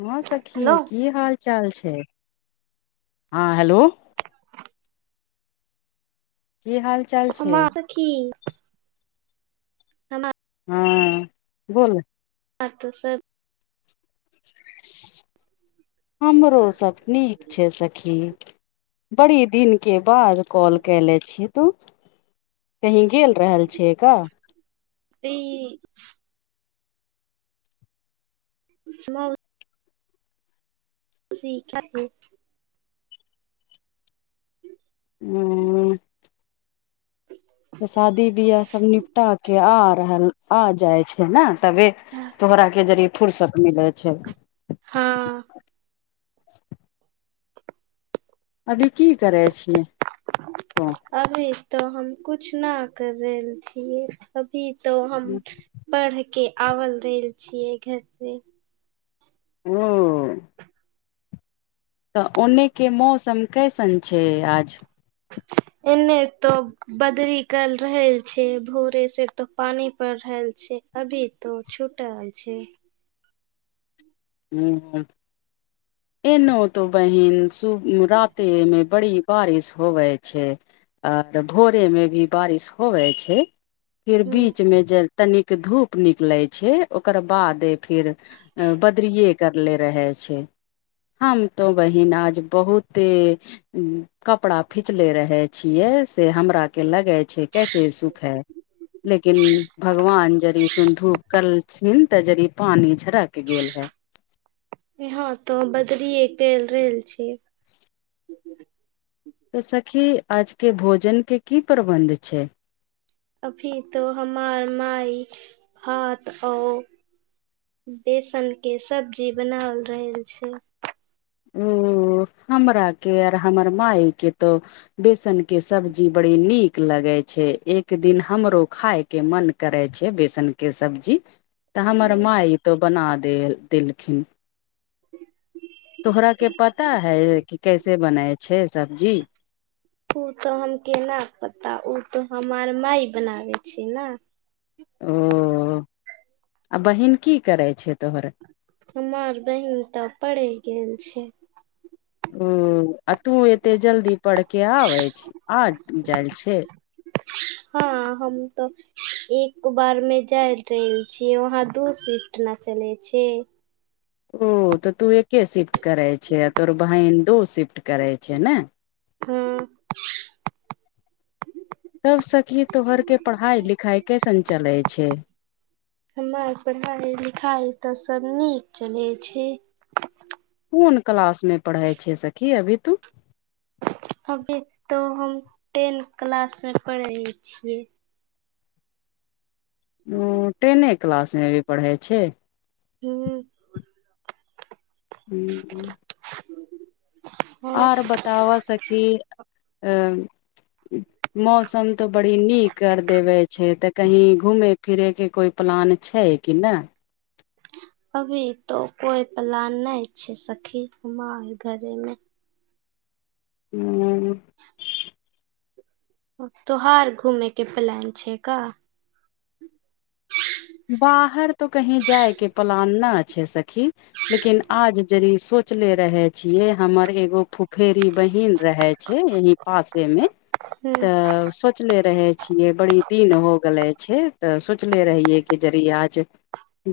हँ हेलो सखी की हाल चाल छै हँ हेलो की हाल चाल छै की ह हँ बोल अ तऽ से हमरो सब नीक छै सखी बड़ी दिनके बाद कॉल कयले छी तू कहीं गेल रहल छियै काऽ ई [unintelligible] सीख [unintelligible] हूँ शादी बियाह सब निपटा के आ रहल आ जाय छै ने तबे तोहरा के जरिये फुर्सत मिलै छै हँ अभी की करै छियै त अभी तो हम कुछ नहि कर रहल छी अभी तो हम बढ़ के आवल रहल छियै घर से ह तऽ ओन्नेके मौसम कैसन छै आज एने तऽ बदरी कल रहल छै भोरे से एक तो पानी पड़ रहल छै अभी तो छोटा छै ह एनो तो बहिन सु रातेमे बड़ी बारिश होवे छै आओर भोरे मे भी बारिश होवे छै फिर ह बीच मे जल तनिक धूप निकले छै ओकर बाद फिर [unintelligible] करले रहे छै हम तो बहिन आज बहुते हूँ कपड़ा फिचले रहै छियै से हमरा के लगै छै कैसे सुखे लेकिन भगवान जड़ सुंधू करलथिन ते जड़ पानी झरक गेल हे यहाँं तो बदरीे केल रहल छी तऽ सखी आजके भोजनके की प्रबन्ध छै अभी तो हमार माय हाथ आओ बेसन के सब्जी बनाल रहल छै ह्म हमरा के यर हमर मायके तऽ बेसन के सब्जी बड़ी नीक लगे छै एक दिन हमरो खाय के मन करै छै बेसन के सब्जी तऽ हमर माय तो बना देल देलखिन तोहरा के पता है कि कैसे बनाय छै सब्जी ओ तऽ हम केना पता उ तऽ हमर माय बनाबै छी ना ओ आ बहिन की करै छै तोहर हमर बहिन ते पड़े गेल छै हूँ आ तू एते जल्दी पढ़ के आबै छी आ जाय छै हँ हम तऽ एक बार मे जाय रहल छी वहाँ दू शिफ्ट ना चले छै ओ तऽ तू एके शिफ्ट करै छै आ तोहर बहिन दो शिफ्ट करै छै ने ह्म सब सखी तोहर के पढ़ाई लिखाई कैसन चले छै हमर पढ़ाई लिखाई तऽ सब नीक चले छै कोन क्लास मे पढ़ै छै सखी अभी तू अभी तो हम टें क्लास मे पढ़े छीये ओ टेने क्लास मे भी पढ़ै छै हू हूँ [unintelligible] ह ओर बताबऽ सखी अ मौसम तऽ बड़ी नीक कर देवे छै तऽ कहीं घूमे फिरेके कोइ प्लान छै कि नहि अभी तो कोई प्लान नहि छै सखी हमार घरेमे हूँ तोहार घूमे के प्लान छै का बाहर तो कही जाय के प्लान ना छै सखी लेकिन आज ज सोचले रहे छियै हमर एगो फ फेरी बहन रहै छै यही पासे मे हूं तऽ स सोचले रहे छियै बड़ी दीन हो गेले छै तऽ सोचले रहिये के जरए आज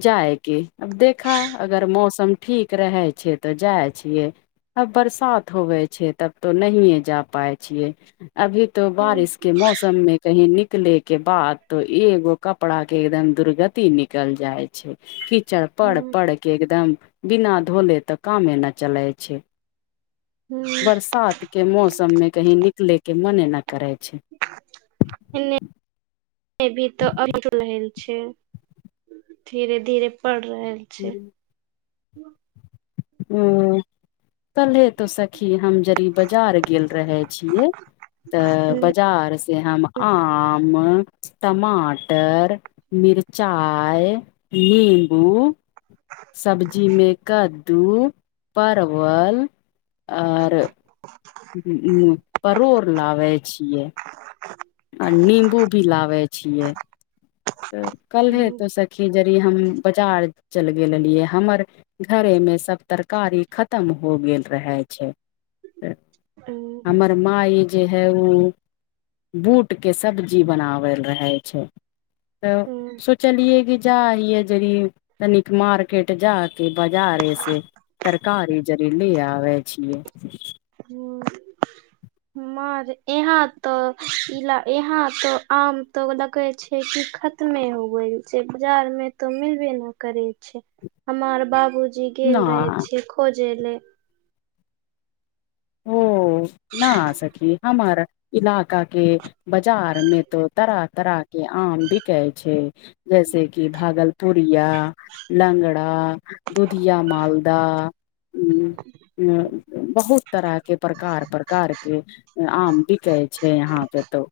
जाएगी अब देखा अगर मौसम ठीक रहै छै तऽ जाइ छियै अब बरसात होवे छै तब तो नहि जा पाय छियै अभी तो हूं बारिश के मौसम में कहीं निकले के बाद तो एगो कपड़ा के एकदम दुर्गति निकल जाइ छै कीचड़ पड़ हूं पड़ के एकदम बिना धोले तऽ कामे नहि चलै छै हूं बरसात के मौसम मे की निकले के मने न करे छै [unintelligible] छ धीरे धीरे पड़ रहल छै हूँ ह कलहे तो सखी हम जदि बाजार गेल रहे छियै तऽ हूं बजार से हम आम टमाटर मिरचाइ नीम्बू सब्जीमे कद टू परवल आ आर परोड़ लाबे छियै [inaudible] आ नम्बू भी लाबे छियै तऽ कल्हे हूं तो सखी जरी हम बाजार चल गेलियै हमर घरे मे सब तरकारी खतम हो गेल रहै छै हूं हमरा माय जे हे उ बूट के सब्जी बनावल रहे छै हूं तऽ चलए कि जा हऐ जे तनीक मार्केट जा के बाजारे से तरकारी जरी ली आबे छिय हू र यहाँ तऽ इ यहाँ तऽ आम तो देखे छै कि खतमे हो गेल छै बाजार मे तो मिलबे न करे छै हमर बाबूजी ना गेल रहे छीय खोजे ले ओ न आ सखी हमार इलाका के बाजार में तो तरह तरह के आम बिके छै जैसे कि भागलपुरिया लंगड़ा दुधिया मालदाह उ बहुत तरह के प्रकार प्रकार के आम बिकै छै यहाँ पे तो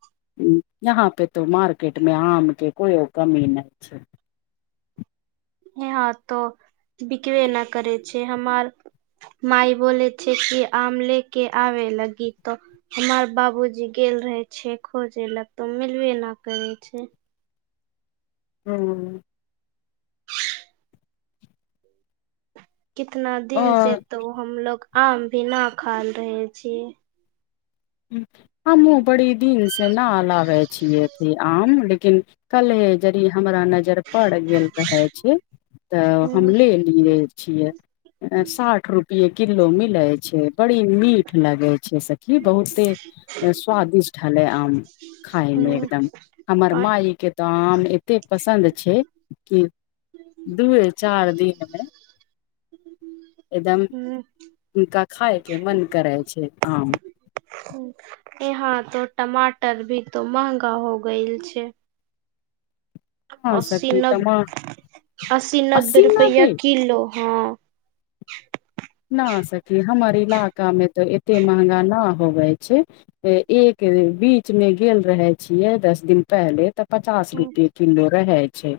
यहाँ पे तो मार्केट मे आम के कोयो कमी नहि छै हँ तऽ बिकबे ना करै छै हमर मइ बोल छै कि आम ले के आबे लगी तऽ हमर बाबूजी गेल रहे छै खोज ए लक तऽ मिलबे न करे छै हूँ कितना दिन से और तो हमलोग आम भी न खायल रहे छी हमू बड़ी दिन से न लबै छियै आम लेकिन कलहे यद हमरा नजर पड़ गेल रहे छै तऽ हम हूँ लेले [unintelligible] साठ रुपे किलो मिले छै बड़ी मीठ लगे छै सखी बहुत एते स्वादिष्ट हले आम खाय मे हूँ एकदम हमर आ माय के तऽ आम एते पसन्द छै कि दूए चार दिन मे हँ एकदम हुनका खााय के मन करै छै आम ह यहाँ तो टमाटर भी तो महगा हो गल छै हँ अस्सी सखी ने टमा अस्सी नब्बे रुपैआ किलो हँ न सकी हमर इलाका मे तऽ एते महगा ना होवे छै एक बीच मे गेल रहे छियै दस दिन पहिले तऽ पचास हूँ रुपे किलो रहै छै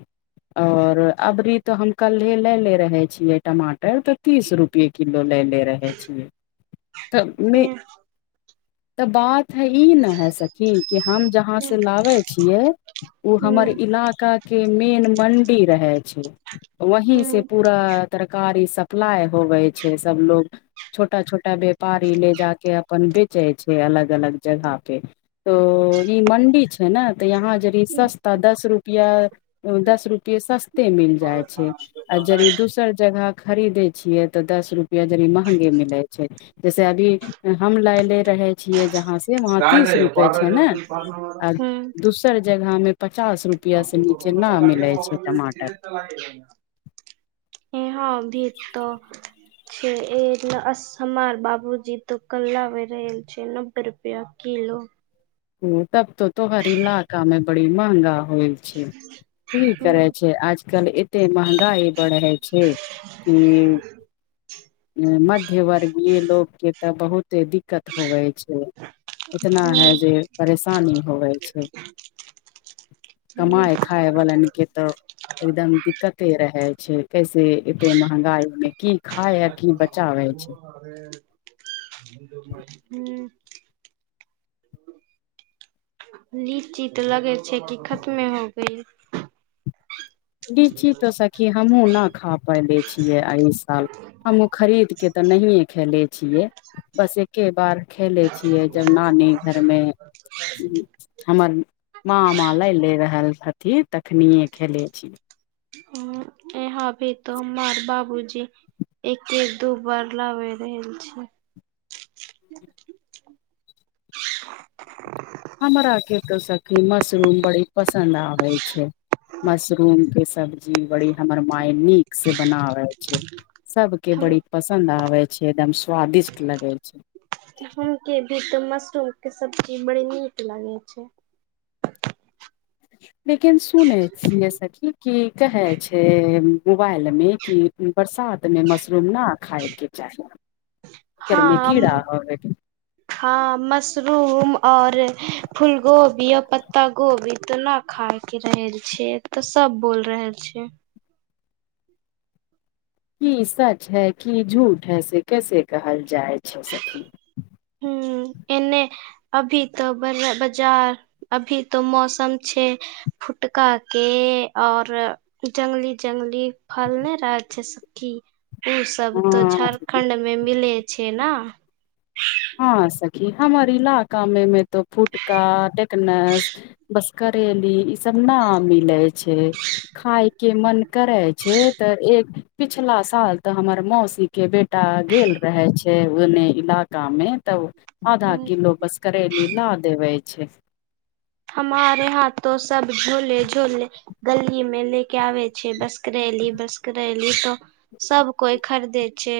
और अबरी तो हम कल्हे ले ले रहे छीये टमाटर त तीस रूपए के किलो ले ले रहे छियै तमे हूँ तऽ बात है ई न है सखी कि हम जहाँ से लाबे छियै ओ हमर हूँ इलाका के मेन मंडी रहै छै वही से हूँ पूरा तरकारी सप्लाइ होबै सब लोग छोटा छोटा व्यापारी ले जाक अपन बेच च छै अलग अलग जगह पे तो ई मंडी छै ने तऽ यहाँ जे हूँ सस्ता दस रुपआ दस रुपे सस्ते मिल जाइ छै आ यद दोसर जगह खरीदे छियै तऽ दस रुपआ यद महंगे मिलैत छै जैसे अभी हम लायले रहे छियै जहाँ से वाहा तीस रूपे छै ने आ हँ दोसर जगह में पचास रुपआ से नीचे न मिले छै टमाटर [unintelligible] ई यहाँ भी तऽ छै असमार बाबूजी त कलाबै रहल छै नब्बे रुपआ किलो ओ तब तो तोहर ईलाका में बड़ी महगा हो छै की हूं करै छै आजकल एते महगाई बढ़ै छै कि मध्य वर्गीय लोग के तऽ बहुते दिक्क दिक्कत होवे छै इतना है जे परेशानी होवे ह [unintelligible] कमाए खाय वलान केेत एकदम दिक्कत एते रहै छै कैसे एते महंगाई मे की खाय आ की बचावै छै [unintelligible] लीची तऽ लगे छै कि खतमे हो गय लीची तो सखी हमहु नहि खा पयले छियै एहि साल हमँहुँ खरीद के तऽ नहिए खेले छियै बस एके बार खेलै छियै जब नानी घर मे हमर माँमा ले ले रहल हथिन तखनि खेले छी यहां भी तऽ हमर बाबूजी एक एक दू बार लाबै रहल छै [inaudible] हमरा के तो सखी मशरूम बड़ी पसन्द आबै छै मशरूम के सब्जी बड़ी हमर माय नीक से बनावै छै सबके हम बड़ी पसन्द आबै छै एकदम स्वादिष्ट लगै छै हम के भी ते मशरूम के सब्जी बड़ी नीक लागै छै लेकिन सुनै छियै सखी कि कहै छै मोबाइल मे कि बरसात मे मशरूम ना खाय के चाही ओकर मे कीड़ा हँ होवे के। हँ मशरूम आ और फूल गो बिय पत्ता गोबीतना खाय के रह छ तऽ सब बोल रहल छ की सच है की झूठ है से कैसे कहल जाइ छै सखी ह एने अभी तऽ ब बजार अभी तऽ मौसम छै फुटका के और जंगली जंगली फल्लें राज्य सखी उ सब त हँ झारखण्ड ठंड मे मीलै छै ना हँ सखी हमर इलाका मे त फुटका टेकनस बस करेली ई सब ना मिलै छै खायके मन करै छै तऽ एक पिछला साल ते हमर मौसी के बेटा गेल रहे छै ओने इला का मे तब आधा किलो बस करेली ला देवै छै हमारे यहां तो सब झोले झोले गली में ले के आबै छै बस करैली बस्करैली तो सब कोइ खरीदे छै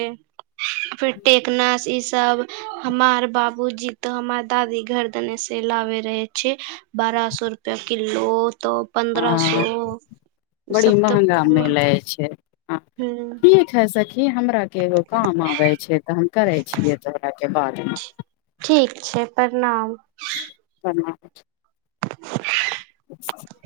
फेर टेकनास ई सब हमार बाबूजी तऽ हमर दादी घर देने से लाबे रहे छैय। बारह सए रुपया किलो तऽ पन्द्रह सौ हँ ओ बड़ी सब त महंगा [unintelligible] हूं। हे सखी हमरा के एगो काम आबे छैय तऽ हम करे छियै तोरा के बादमे ठीक छैय प्रणाम। प्रणाम।